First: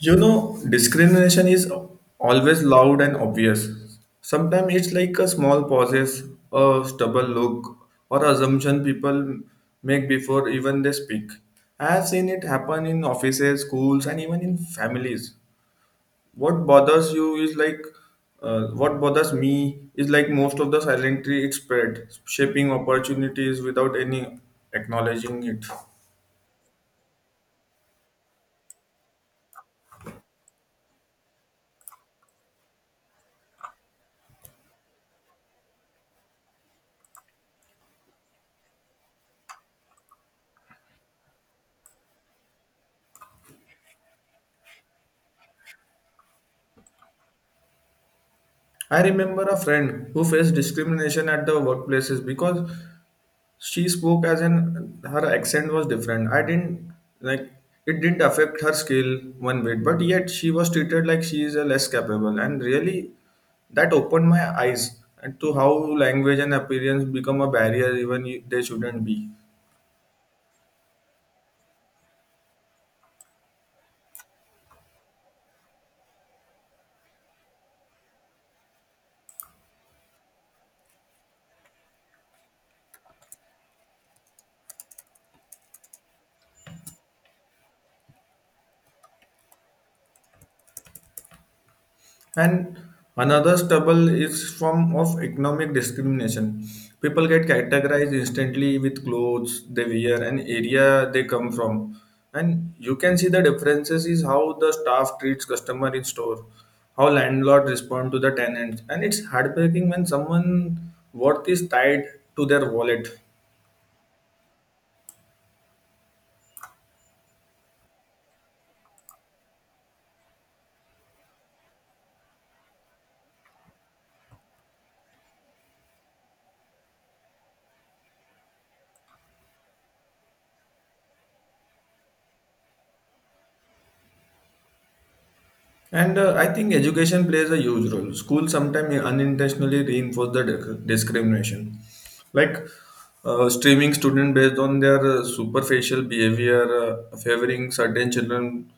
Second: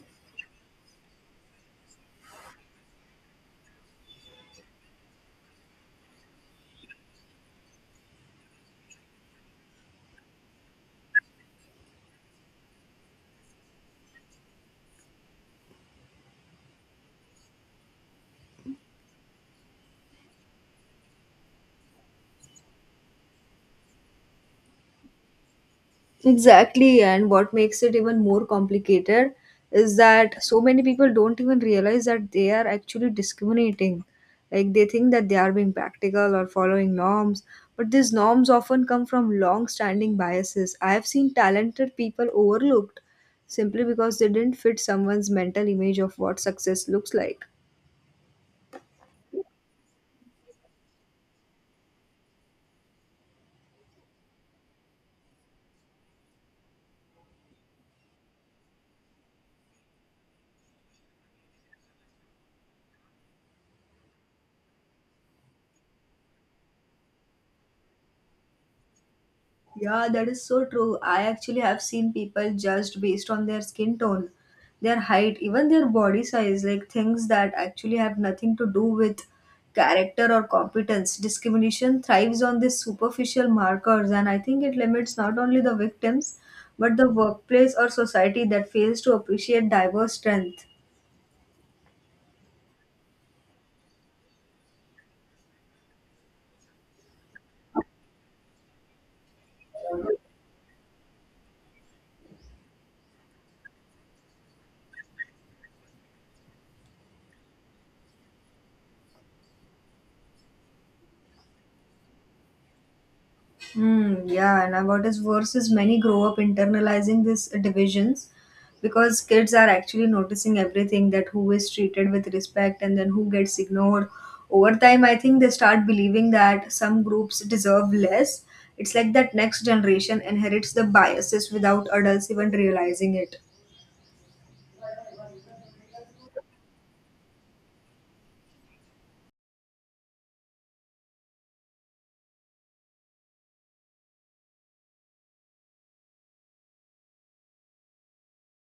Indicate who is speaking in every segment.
Speaker 1: Discrimination is always loud and obvious. Sometimes it's like a small pauses, a stubborn look, or assumption people make before even they speak. I have seen it happen in offices, schools, and even in families. What bothers you is like, what bothers me is like most of the silently it spread, shaping opportunities without any acknowledging it.
Speaker 2: Exactly, and what makes it even more complicated is that so many people don't even realize that they are actually discriminating. Like they think that they are being practical or following norms, but these norms often come from long standing biases. I have seen talented people overlooked simply because they didn't fit someone's mental image of what success looks like.
Speaker 1: I remember a friend who faced discrimination at the workplaces because she spoke as in her accent was different. I didn't like It didn't affect her skill one bit, but yet she was treated like she is a less capable. And really, that opened my eyes and to how language and appearance become a barrier even they shouldn't be.
Speaker 2: Yeah, that is so true. I actually have seen people judged based on their skin tone, their height, even their body size, like things that actually have nothing to do with character or competence. Discrimination thrives on these superficial markers, and I think it limits not only the victims, but the workplace or society that fails to appreciate diverse strength.
Speaker 1: And another stubble is form of economic discrimination. People get categorized instantly with clothes they wear and area they come from. And you can see the differences is how the staff treats customer in store, how landlord respond to the tenant. And it's heartbreaking when someone worth is tied to their wallet.
Speaker 2: Hmm, yeah, and about his verses, many grow up internalizing these divisions because kids are actually noticing everything that who is treated with respect and then who gets ignored. Over time, I think they start believing that some groups deserve less. It's like that next generation inherits the biases without adults even realizing it.
Speaker 1: And I think education plays a huge role. Schools sometimes unintentionally reinforce the discrimination, like streaming students based on their superficial behavior, favoring certain children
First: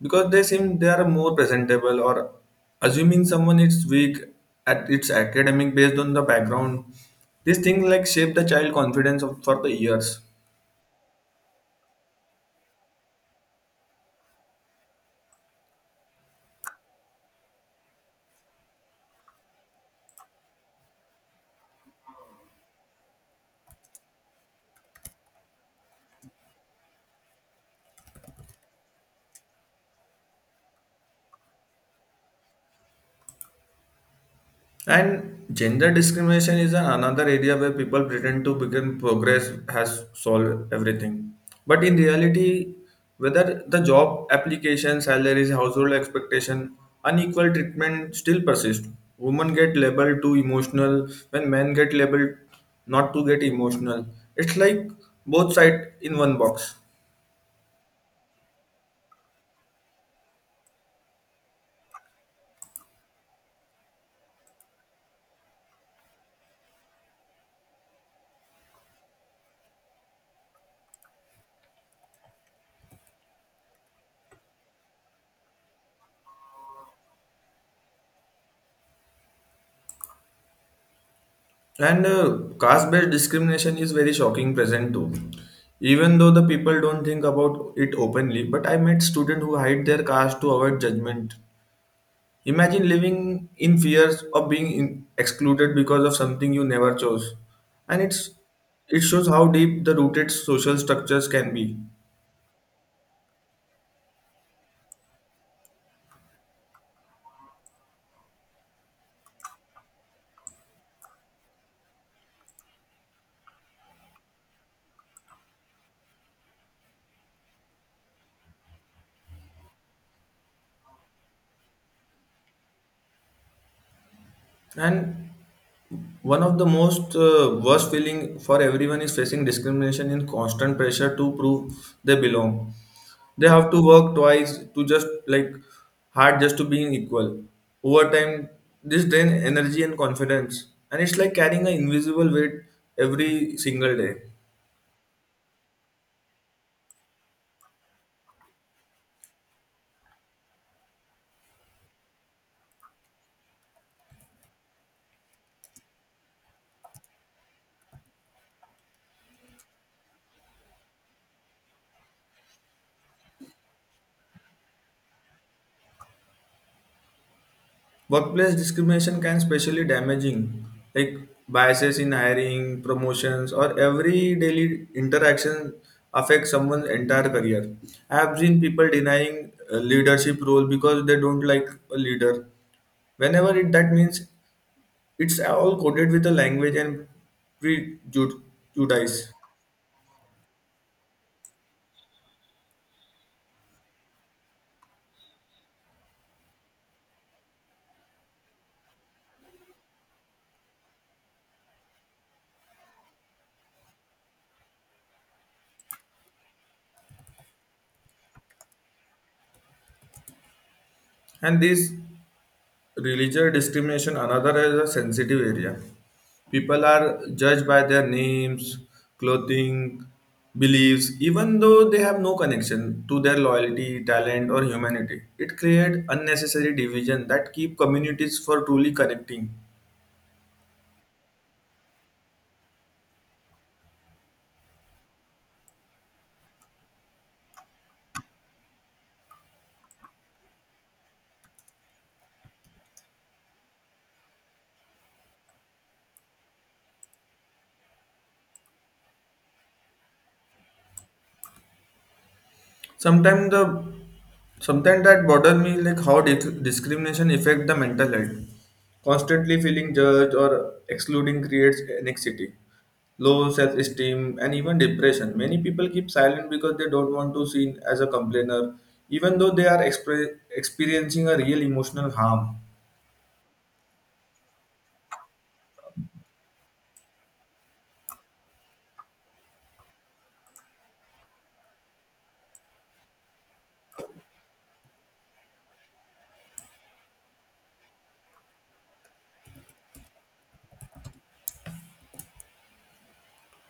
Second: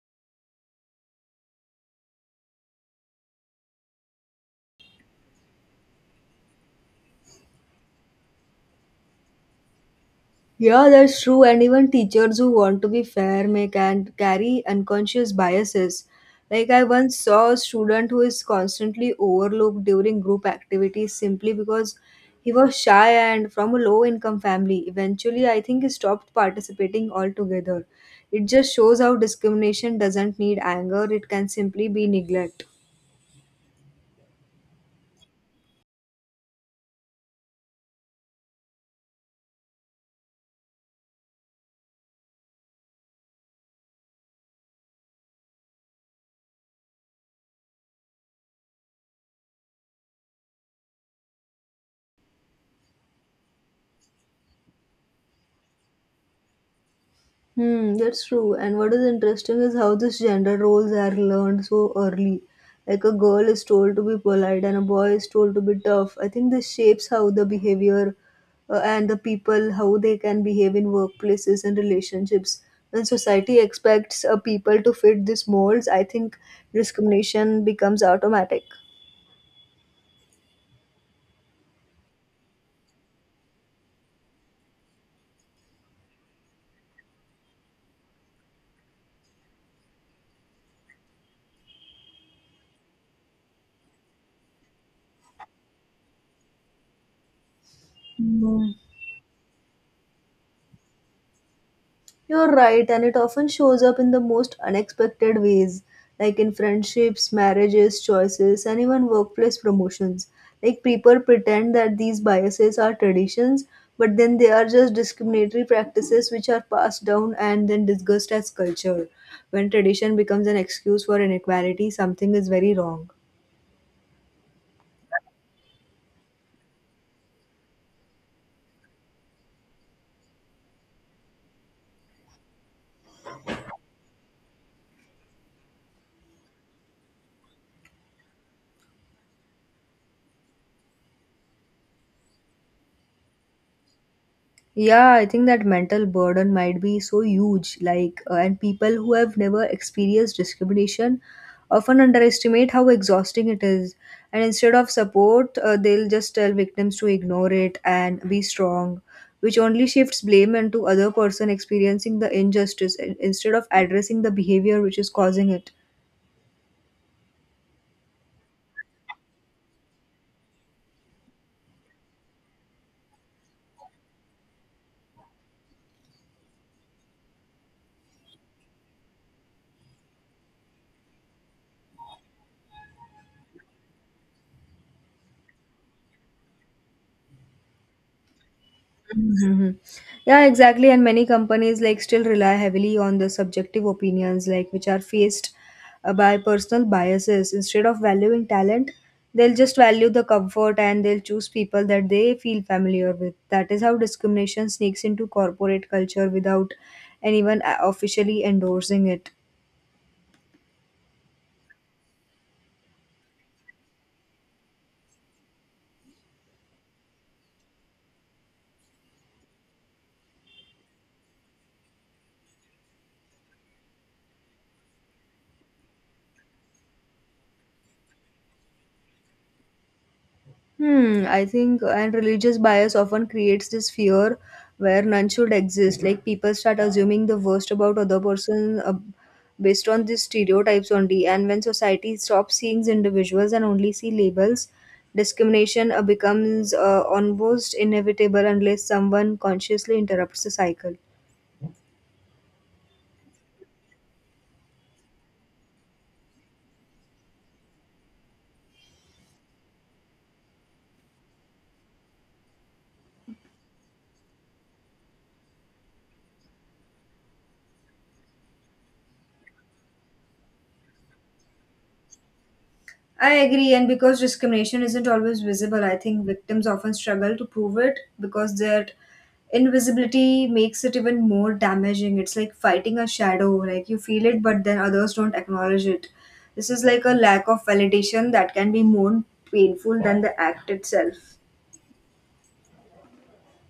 Speaker 1: because they seem they are more presentable, or assuming someone is weak at its academic based on the background. These things like shape the child confidence for the years.
Speaker 2: Yeah, that's true. And even teachers who want to be fair may can carry unconscious biases. Like I once saw a student who is constantly overlooked during group activities simply because he was shy and from a low income family. Eventually, I think he stopped participating altogether. It just shows how discrimination doesn't need anger, it can simply be neglect.
Speaker 1: And gender discrimination is another area where people pretend to begin progress has solved everything. But in reality, whether the job application, salaries, household expectation, unequal treatment still persist. Women get labeled too emotional when men get labeled not to get emotional. It's like both sides in one box.
Speaker 2: Hmm, that's true. And what is interesting is how these gender roles are learned so early. Like a girl is told to be polite and a boy is told to be tough. I think this shapes how the behavior and the people how they can behave in workplaces and relationships. When society expects people to fit these molds, I think discrimination becomes automatic.
Speaker 1: And caste-based discrimination is very shocking present too. Even though the people don't think about it openly, but I met students who hide their caste to avoid judgment. Imagine living in fears of being excluded because of something you never chose. And it's
Speaker 2: Hmm.
Speaker 1: it shows how deep the rooted social structures can be.
Speaker 2: You're right, and it often shows up in the most unexpected ways, like in friendships, marriages, choices, and even workplace promotions. Like people pretend that these biases are traditions, but then they are just discriminatory practices which are passed down and then discussed as culture. When tradition becomes an excuse for inequality, something is very wrong.
Speaker 1: And one of the most worst feeling for everyone is facing discrimination in constant pressure to prove they belong. They have to work twice to just like hard just to being equal. Over time, this drain energy and confidence, and it's like carrying an invisible weight every single day.
Speaker 2: Yeah, I think that mental burden might be so huge. Like, and people who have never experienced discrimination often underestimate how exhausting it is. And instead of support, they'll just tell victims to ignore it and be strong, which only shifts blame onto other person experiencing the injustice instead of addressing the behavior which is causing it.
Speaker 1: Workplace discrimination can especially damaging, like biases in hiring promotions or every daily interaction affect someone's entire career. I have seen people denying a leadership role because they don't like a leader, whenever it that means. It's all coded with the language and prejudice.
Speaker 2: Mhm. Yeah, exactly. And many companies like still rely heavily on the subjective opinions, like which are faced by personal biases. Instead of valuing talent, they'll just value the comfort and they'll choose people that they feel familiar with. That is how discrimination sneaks into corporate culture without anyone officially endorsing it.
Speaker 1: And this religious discrimination, another is a sensitive area. People are judged by their names, clothing, beliefs, even though they have no connection to their loyalty, talent, or humanity. It creates unnecessary division that keep communities for truly connecting.
Speaker 2: Hmm, I think, and religious bias often creates this fear where none should exist. Like people start assuming the worst about other person based on these stereotypes only. And when society stops seeing individuals and only see labels, discrimination becomes almost inevitable unless someone consciously interrupts the cycle.
Speaker 1: Sometimes the Sometimes that bother me like how discrimination affect the mental health. Constantly feeling judged or excluding creates anxiety, low self-esteem, and even depression. Many people keep silent because they don't want to seen as a complainer, even though they are experiencing a real emotional harm.
Speaker 2: I agree, and because discrimination isn't always visible, I think victims often struggle to prove it because their invisibility makes it even more damaging. It's like fighting a shadow, like you feel it, but then others don't acknowledge it. This is like a lack of validation that can be more painful than the act itself.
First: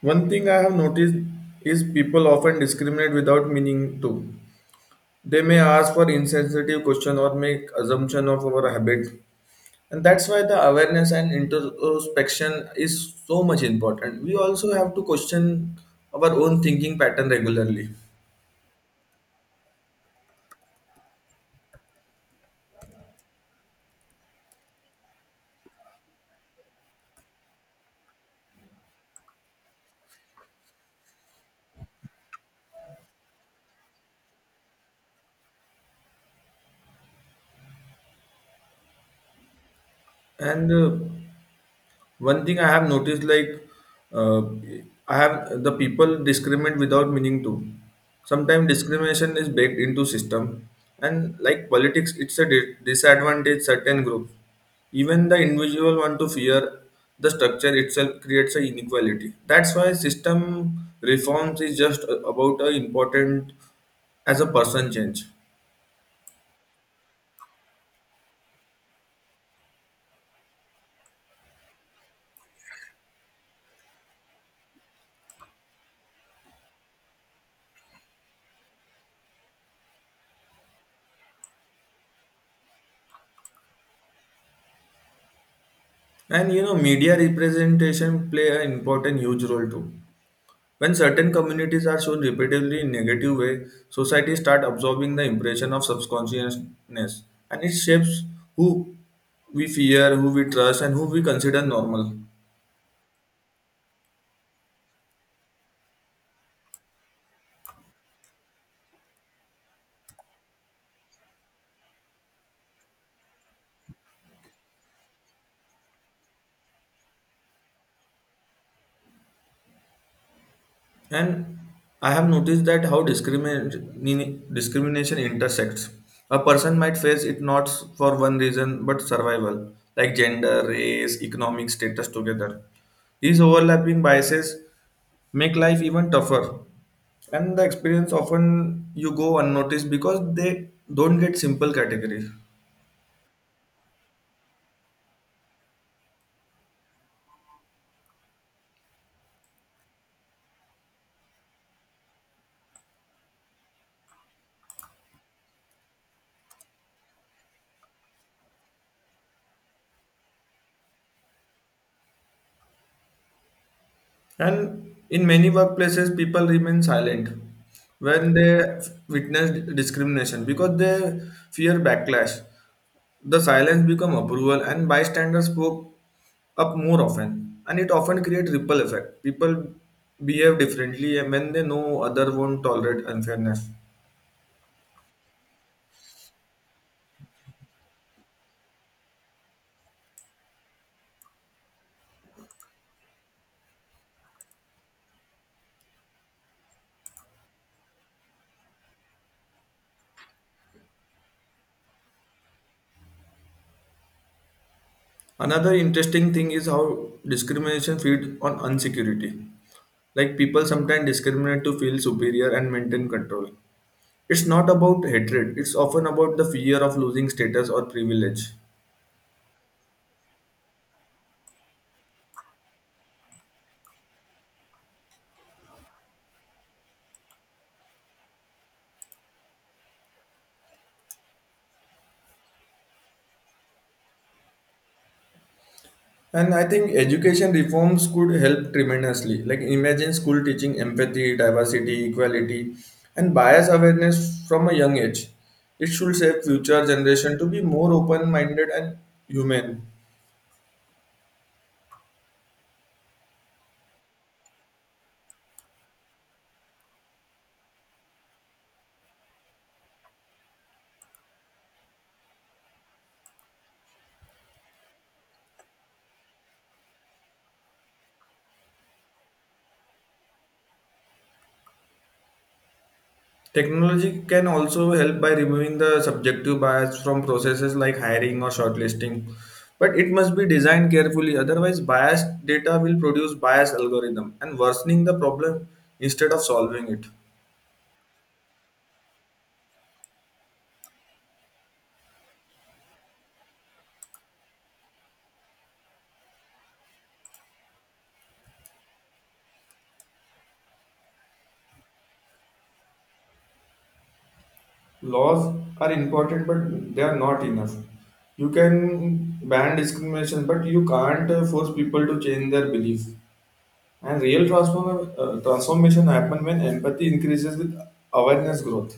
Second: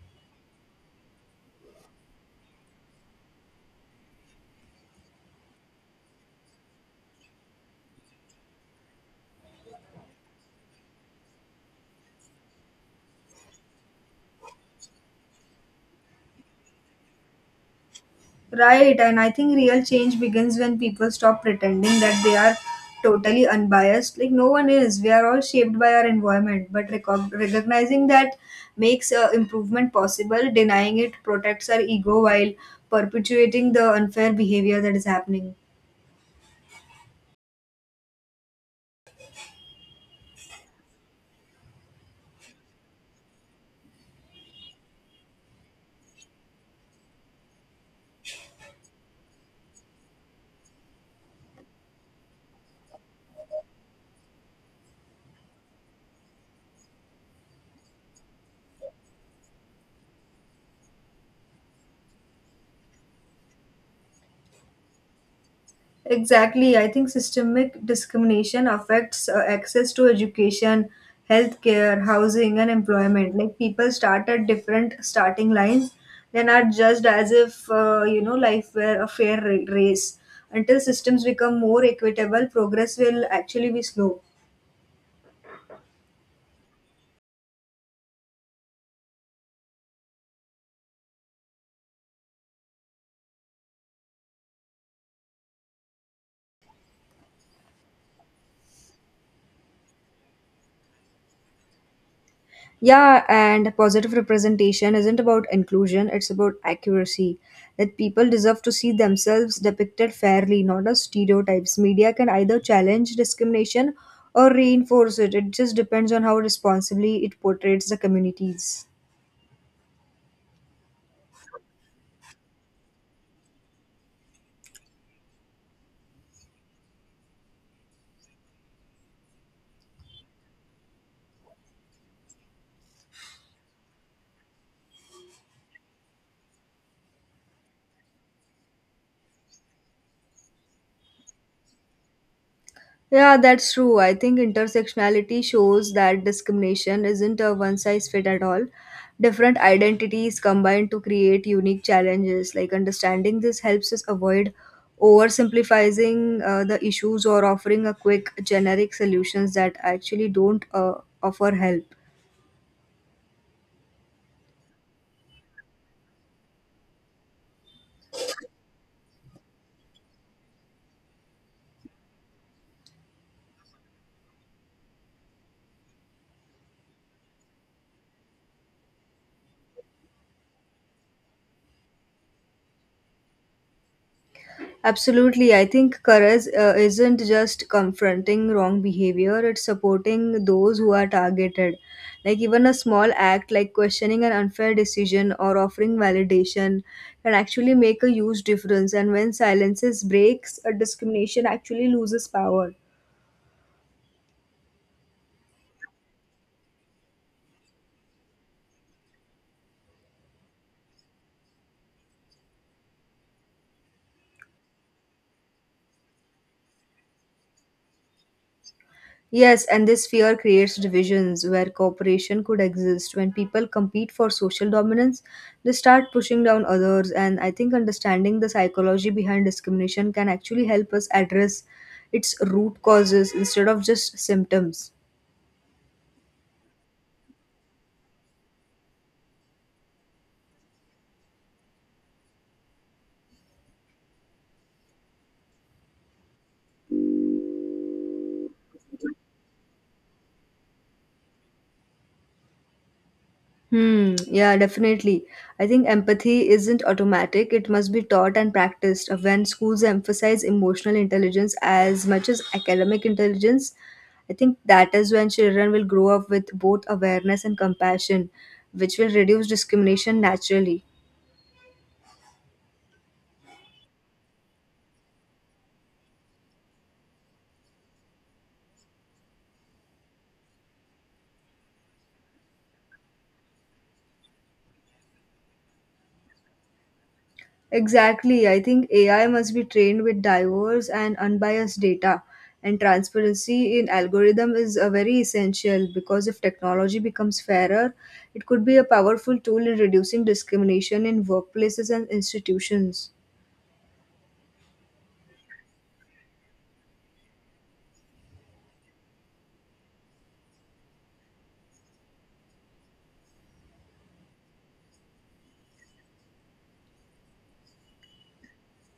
Speaker 1: One thing I have noticed is people often discriminate without meaning to. They may ask for insensitive question or make assumption of our habit, and that's why the awareness and introspection is so much important. We also have to question our own thinking pattern regularly.
Speaker 2: Right, and I think real change begins when people stop pretending that they are totally unbiased. Like, no one is. We are all shaped by our environment, but recognizing that makes improvement possible. Denying it protects our ego while perpetuating the unfair behavior that is happening.
Speaker 1: And one thing I have noticed, like uh, I have the people discriminate without meaning to. Sometimes discrimination is baked into system, and like politics, it's a disadvantage certain groups. Even the individual want to fear, the structure itself creates a inequality. That's why system reforms is just about a important as a person change.
Speaker 2: Exactly. I think systemic discrimination affects access to education, healthcare, housing, and employment. Like people start at different starting lines, then are judged as if, you know, life were a fair race. Until systems become more equitable, progress will actually be slow.
Speaker 1: And media representation play an important huge role too. When certain communities are shown repeatedly in negative way, society start absorbing the impression of subconsciousness, and it shapes who we fear, who we trust, and who we consider normal.
Speaker 2: Yeah, and positive representation isn't about inclusion, it's about accuracy. That people deserve to see themselves depicted fairly, not as stereotypes. Media can either challenge discrimination or reinforce it. It just depends on how responsibly it portrays the communities.
Speaker 1: And I have noticed that how discrimination intersects. A person might face it not for one reason but survival, like gender, race, economic status together. These overlapping biases make life even tougher. And the experience often you go unnoticed because they don't get simple categories.
Speaker 2: Yeah, that's true. I think intersectionality shows that discrimination isn't a one size fit at all. Different identities combine to create unique challenges. Like understanding this helps us avoid oversimplifying the issues or offering a quick generic solutions that actually don't offer help.
Speaker 1: And in many workplaces, people remain silent when they witness discrimination because they fear backlash. The silence become approval, and bystanders spoke up more often and it often create ripple effect. People behave differently and when they know other won't tolerate unfairness.
Speaker 2: Absolutely. I think courage isn't just confronting wrong behavior, it's supporting those who are targeted. Like, even a small act like questioning an unfair decision or offering validation can actually make a huge difference. And when silences breaks, a discrimination actually loses power.
Speaker 1: Another interesting thing is how discrimination feed on insecurity. Like people sometimes discriminate to feel superior and maintain control. It's not about hatred, it's often about the fear of losing status or privilege.
Speaker 2: Yes, and this fear creates divisions where cooperation could exist. When people compete for social dominance, they start pushing down others. And I think understanding the psychology behind discrimination can actually help us address its root causes instead of just symptoms.
Speaker 1: And I think education reforms could help tremendously. Like imagine school teaching empathy, diversity, equality, and bias awareness from a young age. It should shape future generation to be more open-minded and human.
Speaker 2: Hmm, yeah, definitely. I think empathy isn't automatic. It must be taught and practiced. When schools emphasize emotional intelligence as much as academic intelligence, I think that is when children will grow up with both awareness and compassion, which will reduce discrimination naturally.
Speaker 1: Technology can also help by removing the subjective bias from processes like hiring or shortlisting. But it must be designed carefully, otherwise biased data will produce biased algorithm and worsening the problem instead of solving it.
Speaker 2: Exactly. I think AI must be trained with diverse and unbiased data, and transparency in algorithm is a very essential because if technology becomes fairer, it could be a powerful tool in reducing discrimination in workplaces and institutions.
Speaker 1: Laws are important, but they are not enough. You can ban discrimination, but you can't force people to change their beliefs. And real transformation happen when empathy increases with awareness growth.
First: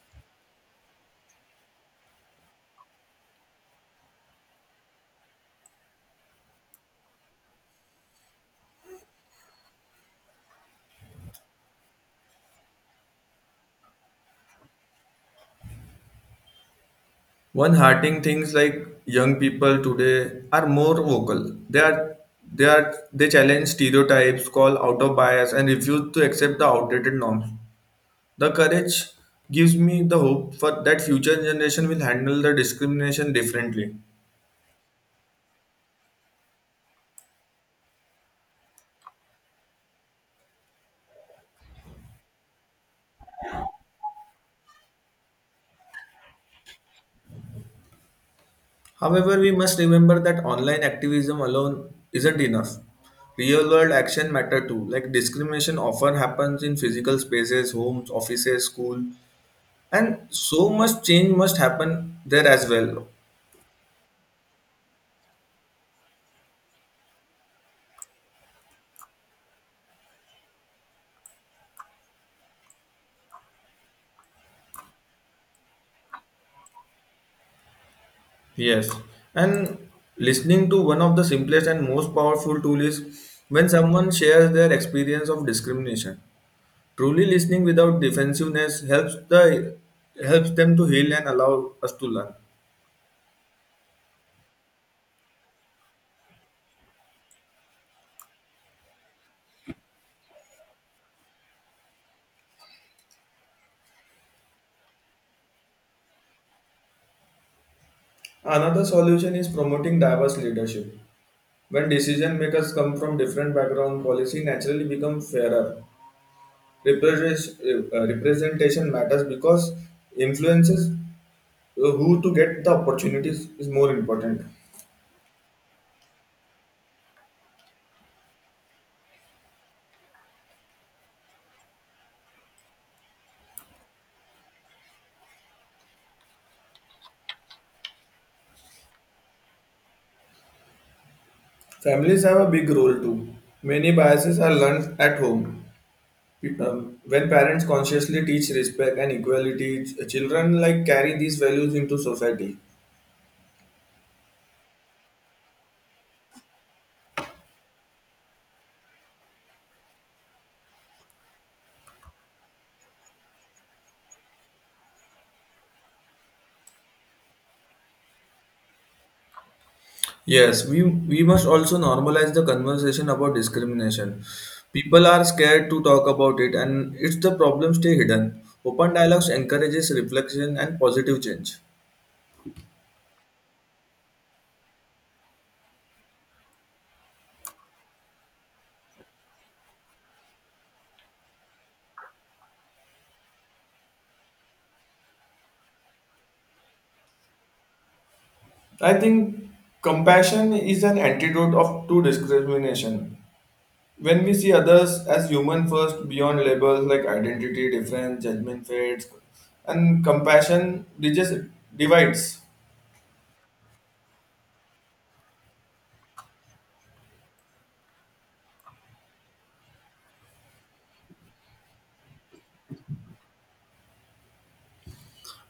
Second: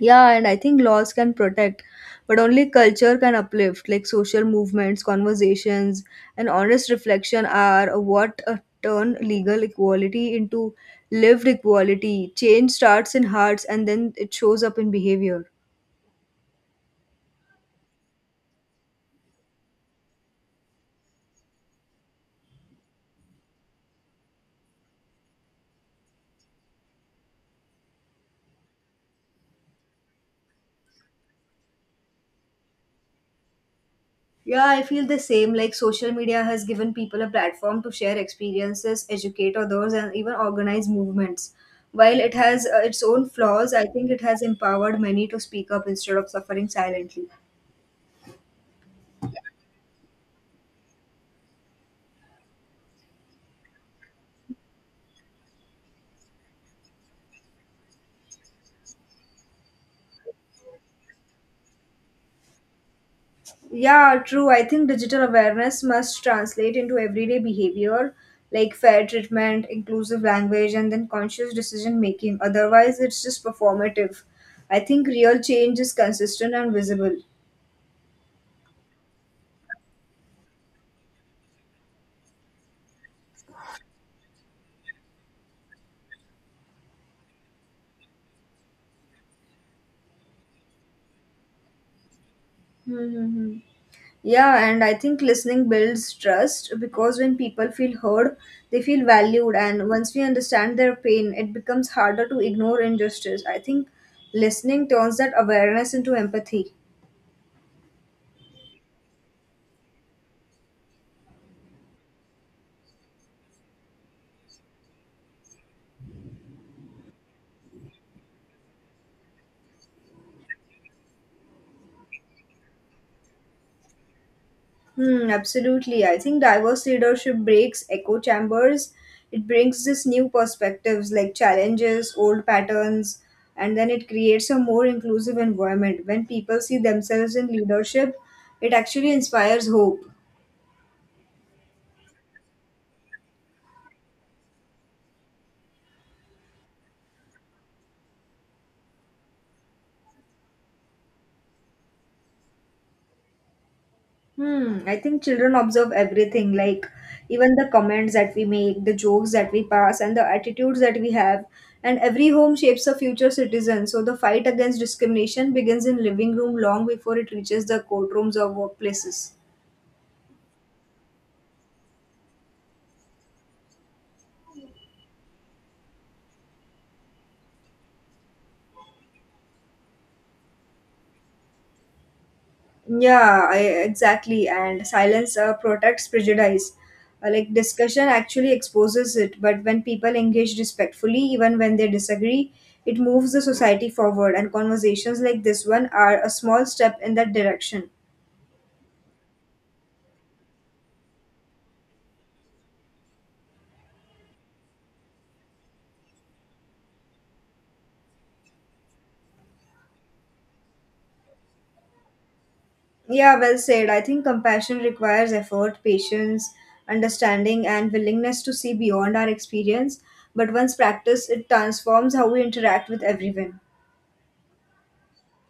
Speaker 2: Yeah, and I think laws can protect, but only culture can uplift. Like social movements, conversations, and honest reflection are what turn legal equality into lived equality. Change starts in hearts and then it shows up in behavior.
Speaker 1: One hearting things like young people today are more vocal. They challenge stereotypes, call out of bias, and refuse to accept the outdated norms. The courage gives me the hope for that future generation will handle the discrimination differently.
Speaker 2: Yeah, I feel the same. Like social media has given people a platform to share experiences, educate others, and even organize movements. While it has its own flaws, I think it has empowered many to speak up instead of suffering silently.
Speaker 1: However, we must remember that online activism alone isn't enough. Real world action matter too. Like discrimination often happens in physical spaces, homes, offices, school, and so much change must happen there as well.
Speaker 2: Yeah, true. I think digital awareness must translate into everyday behavior like fair treatment, inclusive language, and then conscious decision making. Otherwise, it's just performative. I think real change is consistent and visible.
Speaker 1: Yes. And listening to one of the simplest and most powerful tool is when someone shares their experience of discrimination. Truly listening without defensiveness helps them to heal and allow us to learn.
Speaker 2: Mm-hmm. Yeah, and I think listening builds trust because when people feel heard, they feel valued, and once we understand their pain, it becomes harder to ignore injustice. I think listening turns that awareness into empathy.
Speaker 1: Another solution is promoting diverse leadership. When decision makers come from different background, policy naturally become fairer. Represent- Representation matters because influences who to get the opportunities is more important.
Speaker 2: Hmm, absolutely. I think diverse leadership breaks echo chambers. It brings this new perspectives like challenges, old patterns, and then it creates a more inclusive environment. When people see themselves in leadership, it actually inspires hope.
Speaker 1: Families have a big role too. Many biases are learned at home. When parents consciously teach respect and equality, children like carry these values into society.
Speaker 2: Hmm, I think children observe everything, like even the comments that we make, the jokes that we pass, and the attitudes that we have. And every home shapes a future citizen. So the fight against discrimination begins in living room long before it reaches the courtrooms or workplaces.
Speaker 1: Yes, we must also normalize the conversation about discrimination. People are scared to talk about it and it's the problem stay hidden. Open dialogues encourages reflection and positive change.
Speaker 2: Yeah, I, exactly. And silence protects prejudice. Like discussion actually exposes it, but when people engage respectfully, even when they disagree, it moves the society forward. And conversations like this one are a small step in that direction.
Speaker 1: I think compassion is an antidote of to discrimination. When we see others as human first, beyond labels like identity, difference, judgment, fates, and compassion, they just divides.
Speaker 2: Yeah, well said. I think compassion requires effort, patience, understanding, and willingness to see beyond our experience. But once practiced, it transforms how we interact with everyone.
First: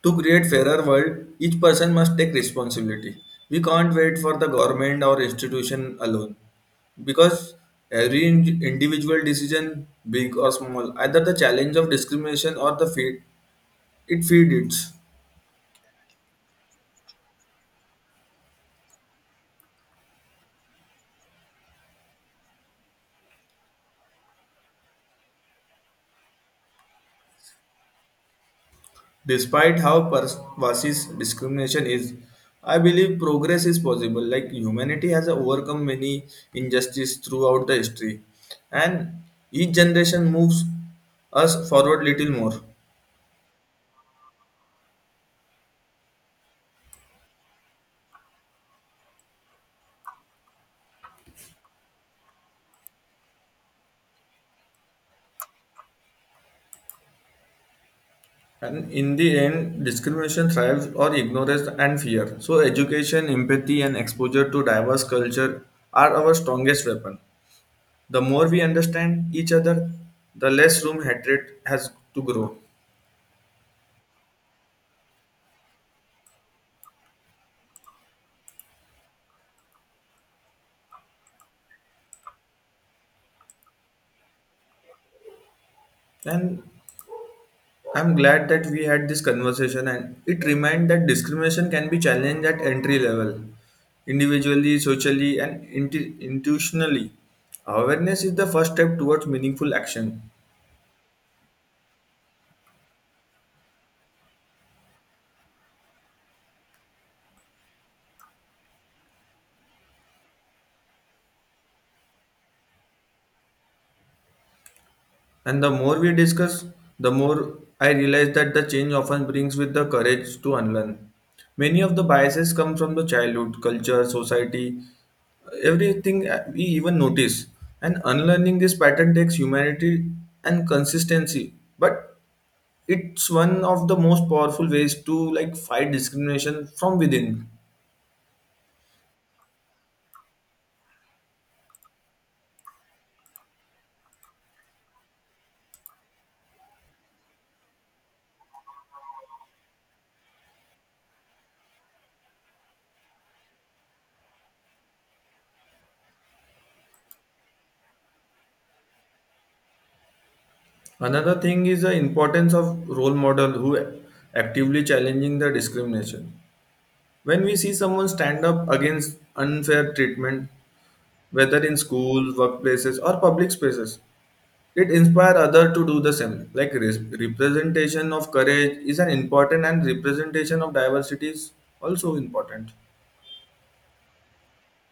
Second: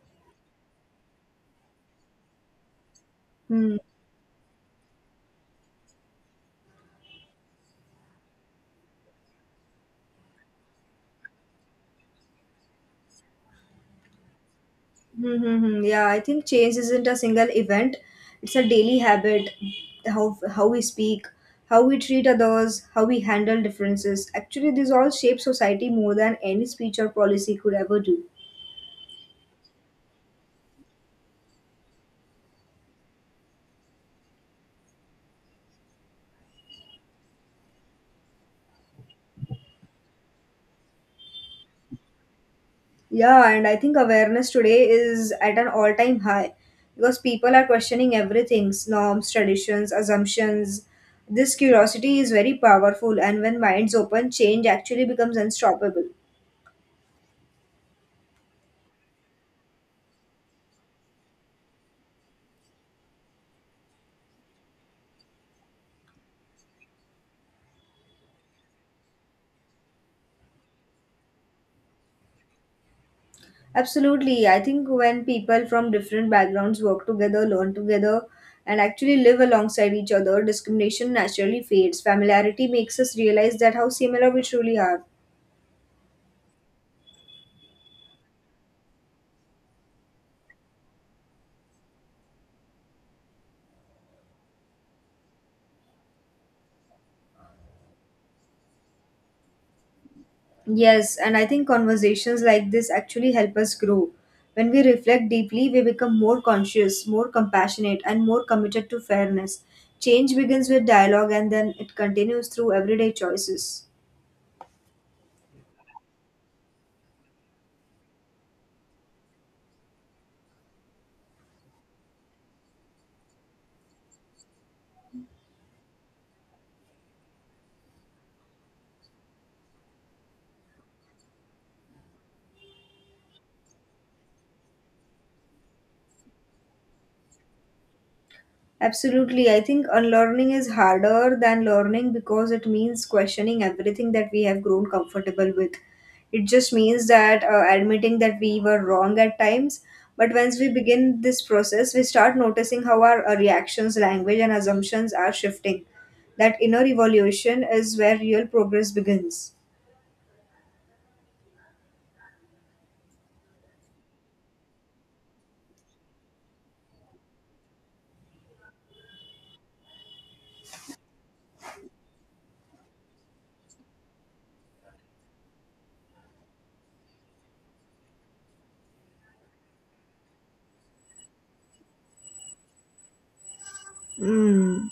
Speaker 1: To create fairer world, each person must take responsibility. We
Speaker 2: Hmm.
Speaker 1: can't wait for the government or institution alone because every individual decision, big or small, either the challenge of discrimination or the feed, it feeds it.
Speaker 2: Mm-hmm. Yeah, I think change isn't a single event. It's a daily habit. How we speak, how we treat others, how we handle differences. Actually, these all shape society more than any speech or policy could ever do.
Speaker 1: Despite how pervasive discrimination is, I believe progress is possible. Like humanity has overcome many injustices throughout the history, and each generation moves us forward little more.
Speaker 2: Yeah, and I think awareness today is at an all-time high because people are questioning everything, norms, traditions, assumptions. This curiosity is very powerful, and when minds open, change actually becomes unstoppable.
Speaker 1: And in the end, discrimination thrives or ignorance and fear. So, education, empathy, and exposure to diverse culture are our strongest weapon. The more we understand each other, the less room hatred has to grow.
Speaker 2: Absolutely. I think when people from different backgrounds work together, learn together, and actually live alongside each other, discrimination naturally fades. Familiarity makes us realize that how similar we truly are.
Speaker 1: And I'm glad that we had this conversation, and it reminds that discrimination can be challenged at entry level, individually, socially, and institutionally. Awareness is the first step towards meaningful action.
Speaker 2: Yes, and I think conversations like this actually help us grow. When we reflect deeply, we become more conscious, more compassionate, and more committed to fairness. Change begins with dialogue and then it continues through everyday choices.
Speaker 1: And the more we discuss, the more I realize that the change often brings with the courage to unlearn. Many of the biases come from the childhood, culture, society, everything we even notice. And unlearning this pattern takes humanity and consistency. But it's one of the most powerful ways to like fight discrimination from within.
Speaker 2: Absolutely. I think unlearning is harder than learning because it means questioning everything that we have grown comfortable with. It just means that admitting that we were wrong at times. But once we begin this process, we start noticing how our reactions, language, and assumptions are shifting. That inner evolution is where real progress begins.
Speaker 1: Another thing is the importance of role model who actively challenging the discrimination. When we see someone stand up against unfair treatment, whether in schools, workplaces, or public spaces, it inspires others to do the same. Like representation of courage is an important, and representation of diversity is also important.
Speaker 2: Hmm.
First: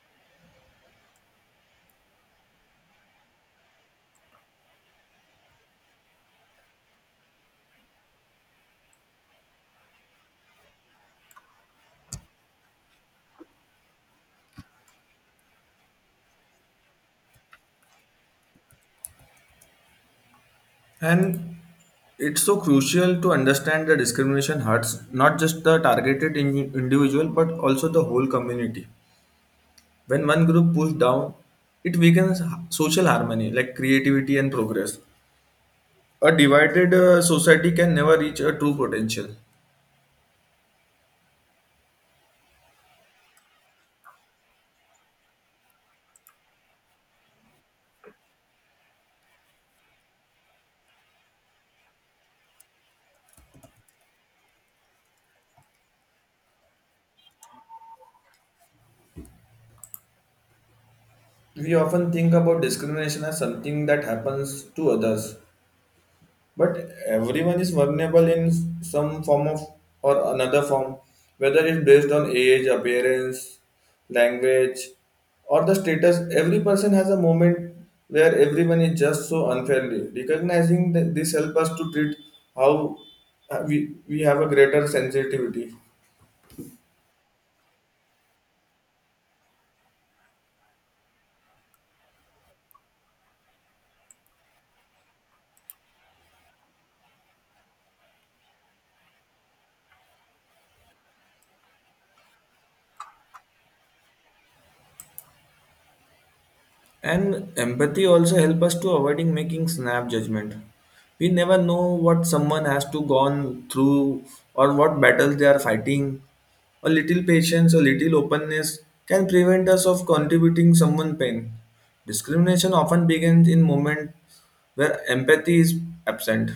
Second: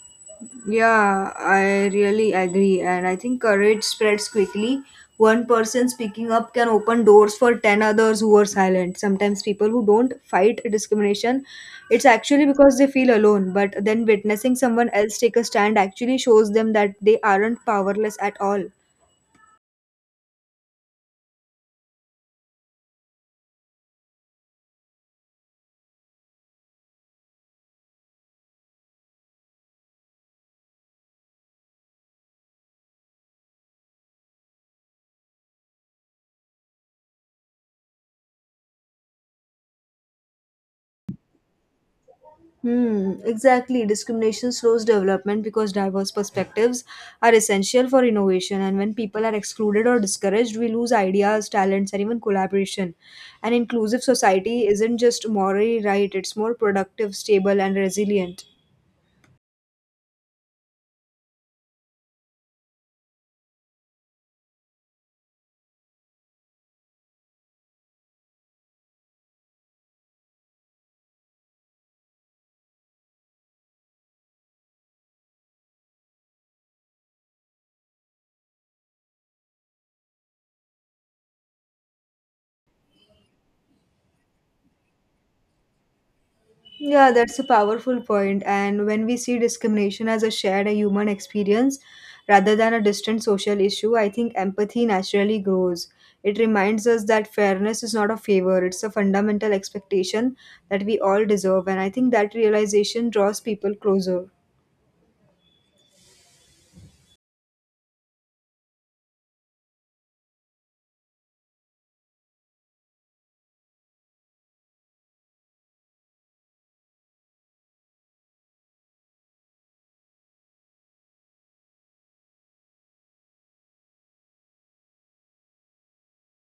Speaker 2: Yeah, I really agree. And I think courage spreads quickly. One person speaking up can open doors for 10 others who are silent. Sometimes people who don't fight discrimination, it's actually because they feel alone. But then witnessing someone else take a stand actually shows them that they aren't powerless at all.
Speaker 1: And it's so crucial to understand that discrimination hurts not just the targeted individual but also the whole community. When one group pushed down, it weakens social harmony, like creativity and progress. A divided society can never reach a true potential.
Speaker 2: Hmm, exactly. Discrimination slows development because diverse perspectives are essential for innovation. And when people are excluded or discouraged, we lose ideas, talents, and even collaboration. An inclusive society isn't just morally right, it's more productive, stable, and resilient.
Speaker 1: We often think about discrimination as something that happens to others, but everyone is vulnerable in some form of or another form, whether it's based on age, appearance, language, or the status. Every person has a moment where everyone is just so unfairly. Recognizing that this helps us to treat how we have a greater sensitivity.
Speaker 2: Yeah, that's a powerful point. And when we see discrimination as a shared a human experience rather than a distant social issue, I think empathy naturally grows. It reminds us that fairness is not a favor, it's a fundamental expectation that we all deserve. And I think that realization draws people closer.
Speaker 1: And empathy also help us to avoiding making snap judgment. We never know what someone has to gone through or what battles they are fighting. A little patience, a little openness can prevent us of contributing someone pain. Discrimination often begins in moment where empathy is absent.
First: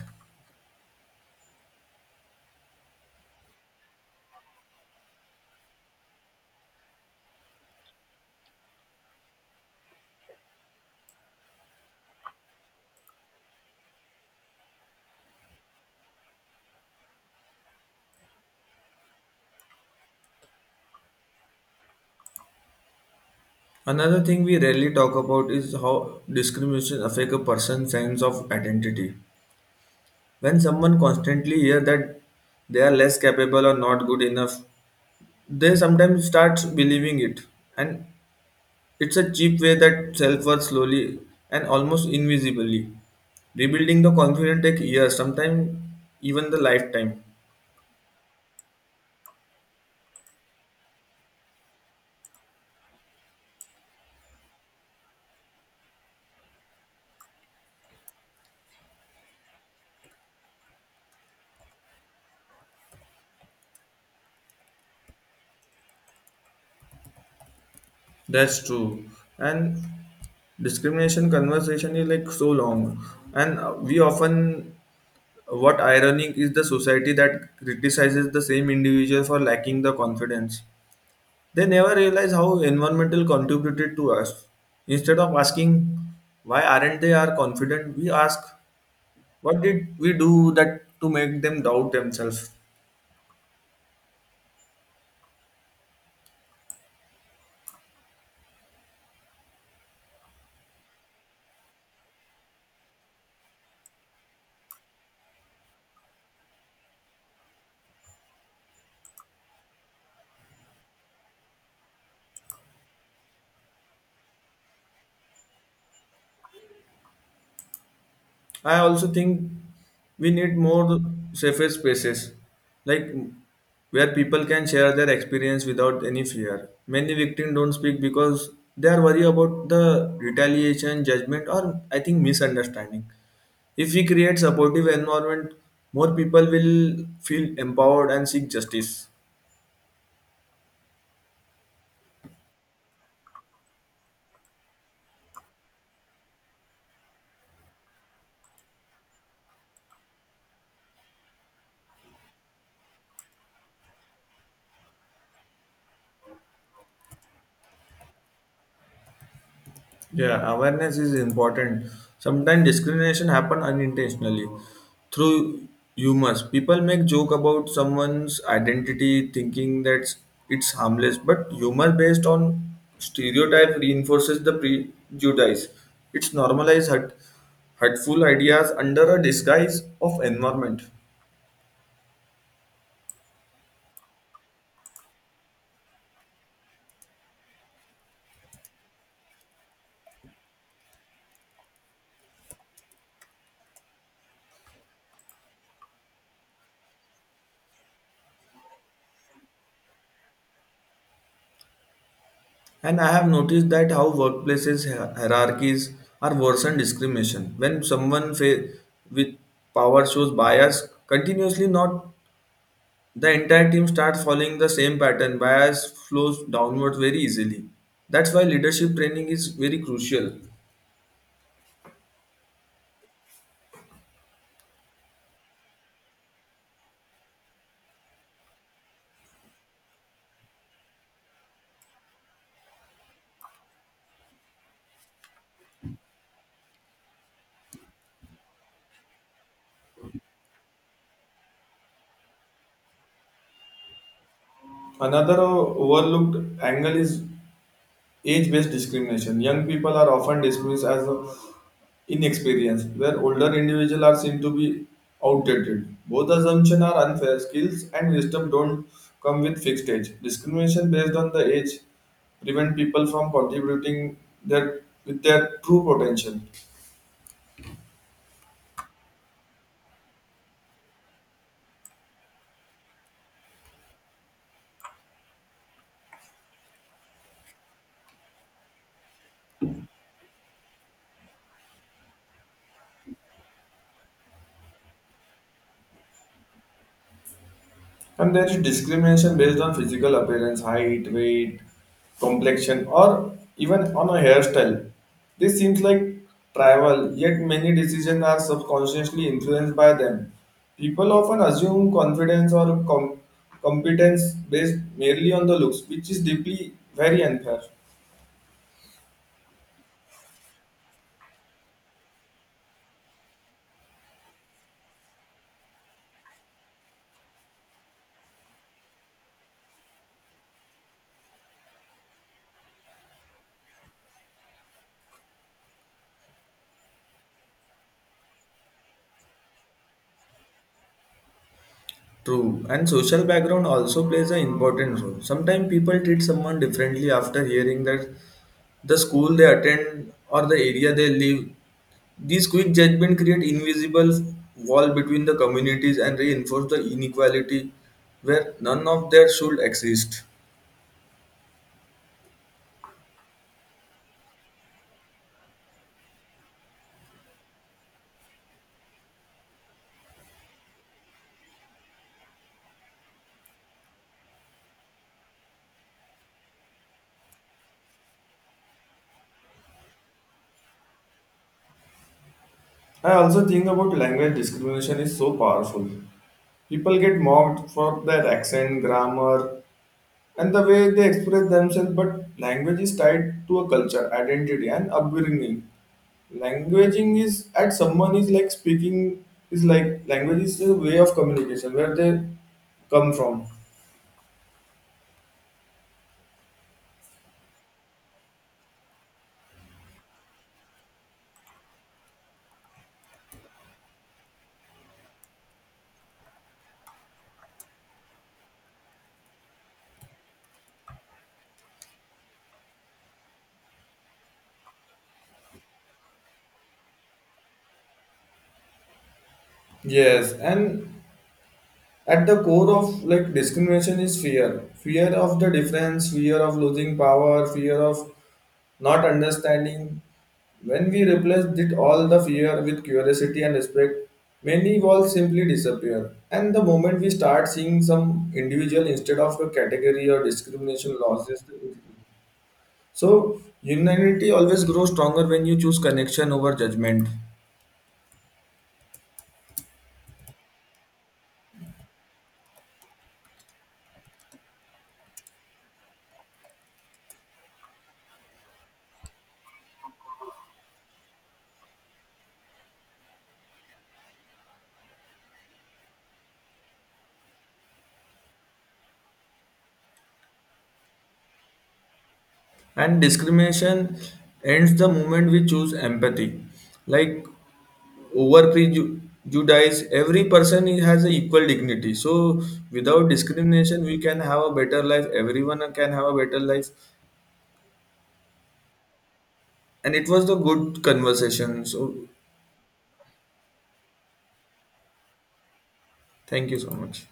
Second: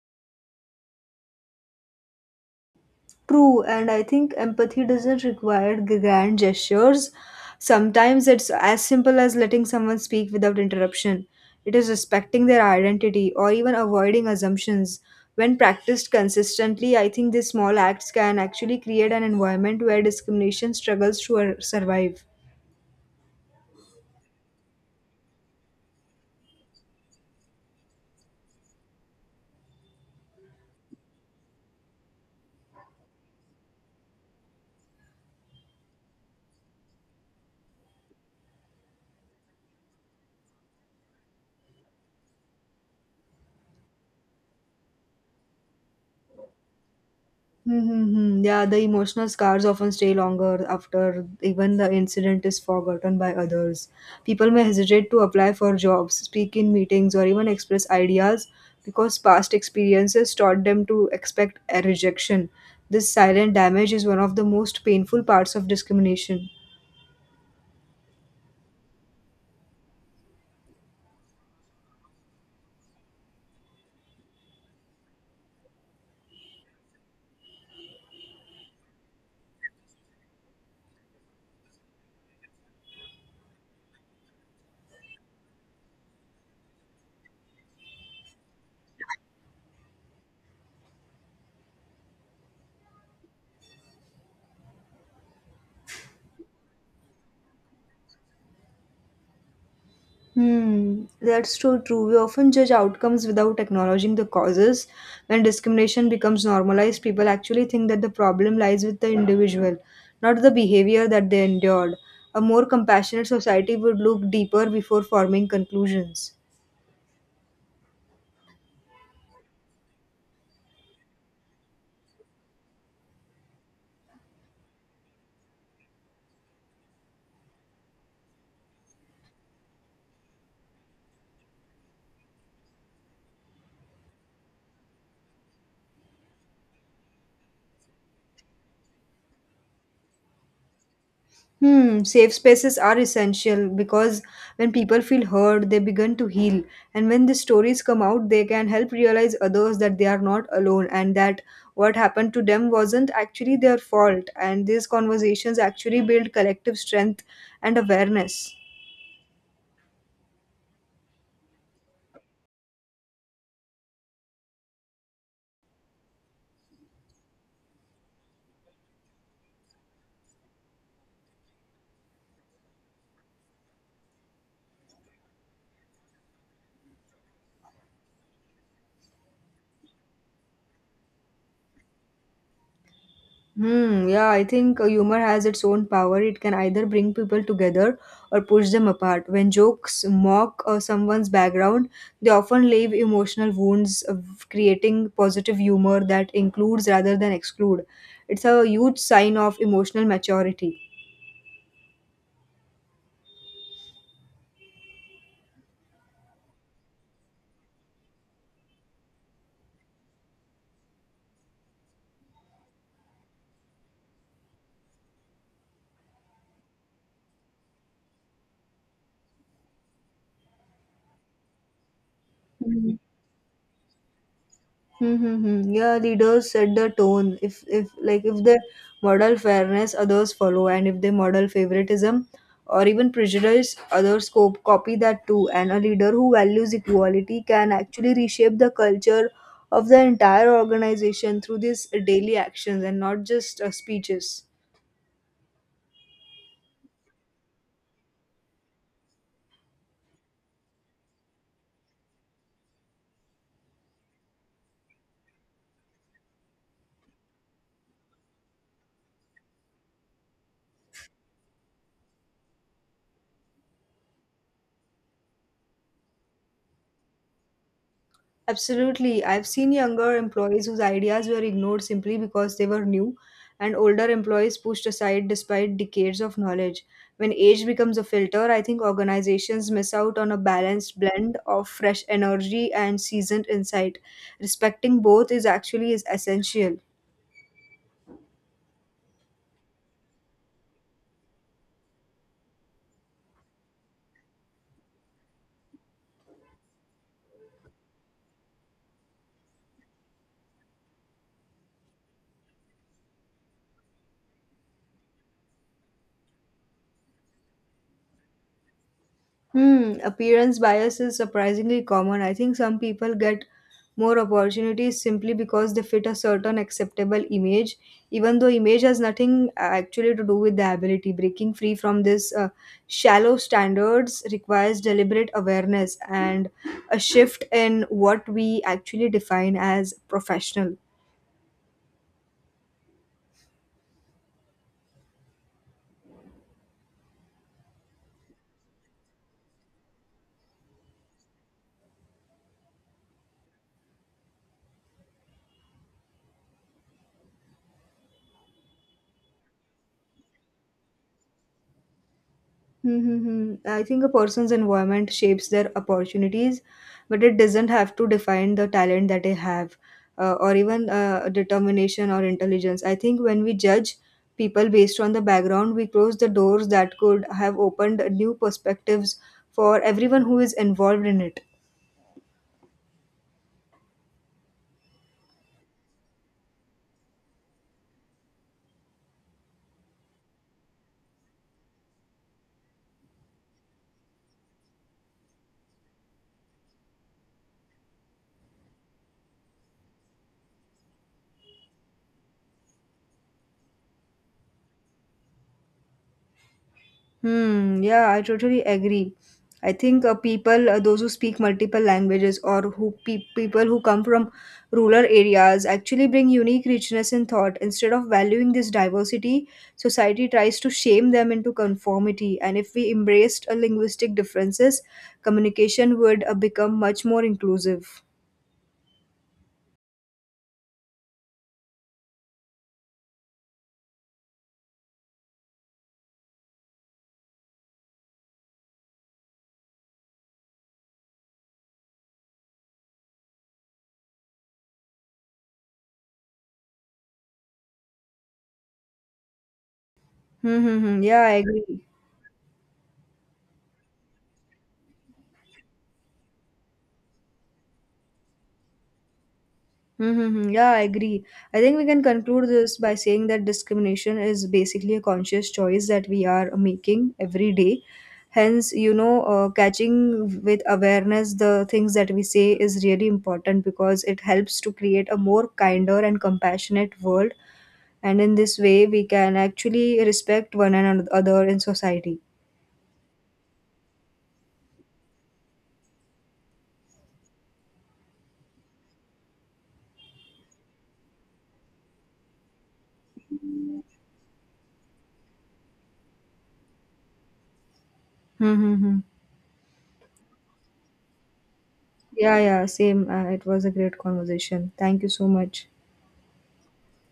Speaker 2: True, and I think empathy doesn't require grand gestures. Sometimes it's as simple as letting someone speak without interruption. It is respecting their identity or even avoiding assumptions. When practiced consistently, I think these small acts can actually create an environment where discrimination struggles to survive.
Speaker 1: Another thing we rarely talk about is how discrimination affect a person's sense of identity. When someone constantly hears that they are less capable or not good enough, they sometimes start believing it, and it's a cheap way that self worth slowly and almost invisibly. Rebuilding the confidence takes years, sometimes even the lifetime.
Speaker 2: Mm-hmm. Yeah, the emotional scars often stay longer after even the incident is forgotten by others. People may hesitate to apply for jobs, speak in meetings, or even express ideas because past experiences taught them to expect a rejection. This silent damage is one of the most painful parts of discrimination.
Speaker 1: That's true. And discrimination conversation is like so long, and we often what ironic is the society that criticizes the same individual for lacking the confidence. They never realize how environmental contributed to us. Instead of asking why aren't they are confident, we ask what did we do that to make them doubt themselves.
Speaker 2: Hmm, that's so true. We often judge outcomes without acknowledging the causes. When discrimination becomes normalized, people actually think that the problem lies with the individual, not the behavior that they endured. A more compassionate society would look deeper before forming conclusions.
Speaker 1: I also think we need more safer spaces, like where people can share their experience without any fear. Many victims don't speak because they are worried about the retaliation, judgment, or I think misunderstanding. If we create supportive environment, more people will feel empowered and seek justice.
Speaker 2: Hmm, safe spaces are essential because when people feel heard, they begin to heal. And when these stories come out, they can help realize others that they are not alone and that what happened to them wasn't actually their fault. And these conversations actually build collective strength and awareness.
Speaker 1: Yeah, awareness is important. Sometimes discrimination happen unintentionally through humors. People make joke about someone's identity, thinking that it's harmless. But humor based on stereotype reinforces the prejudice. It's hurtful ideas under a disguise of environment.
Speaker 2: Hmm, yeah, I think humor has its own power. It can either bring people together or push them apart. When jokes mock someone's background, they often leave emotional wounds of creating positive humor that includes rather than exclude. It's a huge sign of emotional maturity.
Speaker 1: And I have noticed that how workplaces hierarchies are worsen discrimination when someone with power shows bias continuously. Not the entire team starts following the same pattern. Bias flows downwards very easily. That's why leadership training is very crucial.
Speaker 2: Mhm. Mm-hmm. Yeah, leaders set the tone. If they model fairness, others follow, and if they model favoritism or even prejudice, others copy that too. And a leader who values equality can actually reshape the culture of the entire organization through these daily actions and not just speeches.
Speaker 1: Another overlooked angle is age-based discrimination. Young people display inexperience, where older to be outdated. Both are unfair. Skills and wisdom don't come with fixed age. Discrimination on the age prevent people from exhibiting their with their true potential.
Speaker 2: Absolutely. I've seen younger employees whose ideas were ignored simply because they were new, and older employees pushed aside despite decades of knowledge. When age becomes a filter, I think organizations miss out on a balanced blend of fresh energy and seasoned insight. Respecting both is essential.
Speaker 1: And there is discrimination based on physical appearance, height, weight, complexion, or even on a hairstyle. This seems like trivial, yet many decisions are subconsciously influenced by them. People often assume confidence or competence based merely on the looks, which is deeply very unfair.
Speaker 2: Hmm, appearance bias is surprisingly common. I think some people get more opportunities simply because they fit a certain acceptable image, even though image has nothing actually to do with the ability. Breaking free from this shallow standards requires deliberate awareness and a shift in what we actually define as professional.
Speaker 1: True, and social background also plays an important role. Sometimes people treat someone differently after hearing that the school they attend or the area they live, these quick judgments create invisible wall between the communities and reinforce the inequality where none of that should exist.
Speaker 2: Mm-hmm. I think a person's environment shapes their opportunities, but it doesn't have to define the talent that they have, or even determination or intelligence. I think when we judge people based on the background, we close the doors that could have opened new perspectives for everyone who is involved in it.
Speaker 1: I also think about language discrimination is so powerful. People get mocked for their accent, grammar, and the way they express themselves, but language is tied to a culture, identity, and upbringing. Languaging is at someone is like speaking is like language is a way of communication where they come from.
Speaker 2: Hmm, yeah, I totally agree. I think people, those who speak multiple languages or who people who come from rural areas actually bring unique richness in thought. Instead of valuing this diversity, society tries to shame them into conformity. And if we embraced linguistic differences, communication would become much more inclusive.
Speaker 1: Yes, and at the core of like discrimination is fear of the difference, fear of losing power, fear of not understanding. When we replace it all the fear with curiosity and respect, many walls simply disappear, and the moment we start seeing some individual instead of a category or
Speaker 2: Hmm, hmm,
Speaker 1: discrimination
Speaker 2: hmm. Yeah, I
Speaker 1: losses.
Speaker 2: agree.
Speaker 1: So, humanity always grows stronger when you choose connection over judgment.
Speaker 2: Mm-hmm. Yeah, I agree. I think we can conclude this by saying that discrimination is basically a conscious choice that we are making every day. Hence, you know, catching with awareness the things that we say is really important because it helps to create a more kinder and compassionate world. And in this way, we can actually respect one another in society.
Speaker 1: And discrimination ends the moment we choose empathy. Like over prejudice, every person has an equal dignity. So, without discrimination, we can have a better life. Everyone can have a better life.
Speaker 2: Mm-hmm.
Speaker 1: And it was the good conversation. So,
Speaker 2: Yeah, yeah, same. It was a great conversation. Thank you so much.
Speaker 1: thank you so much.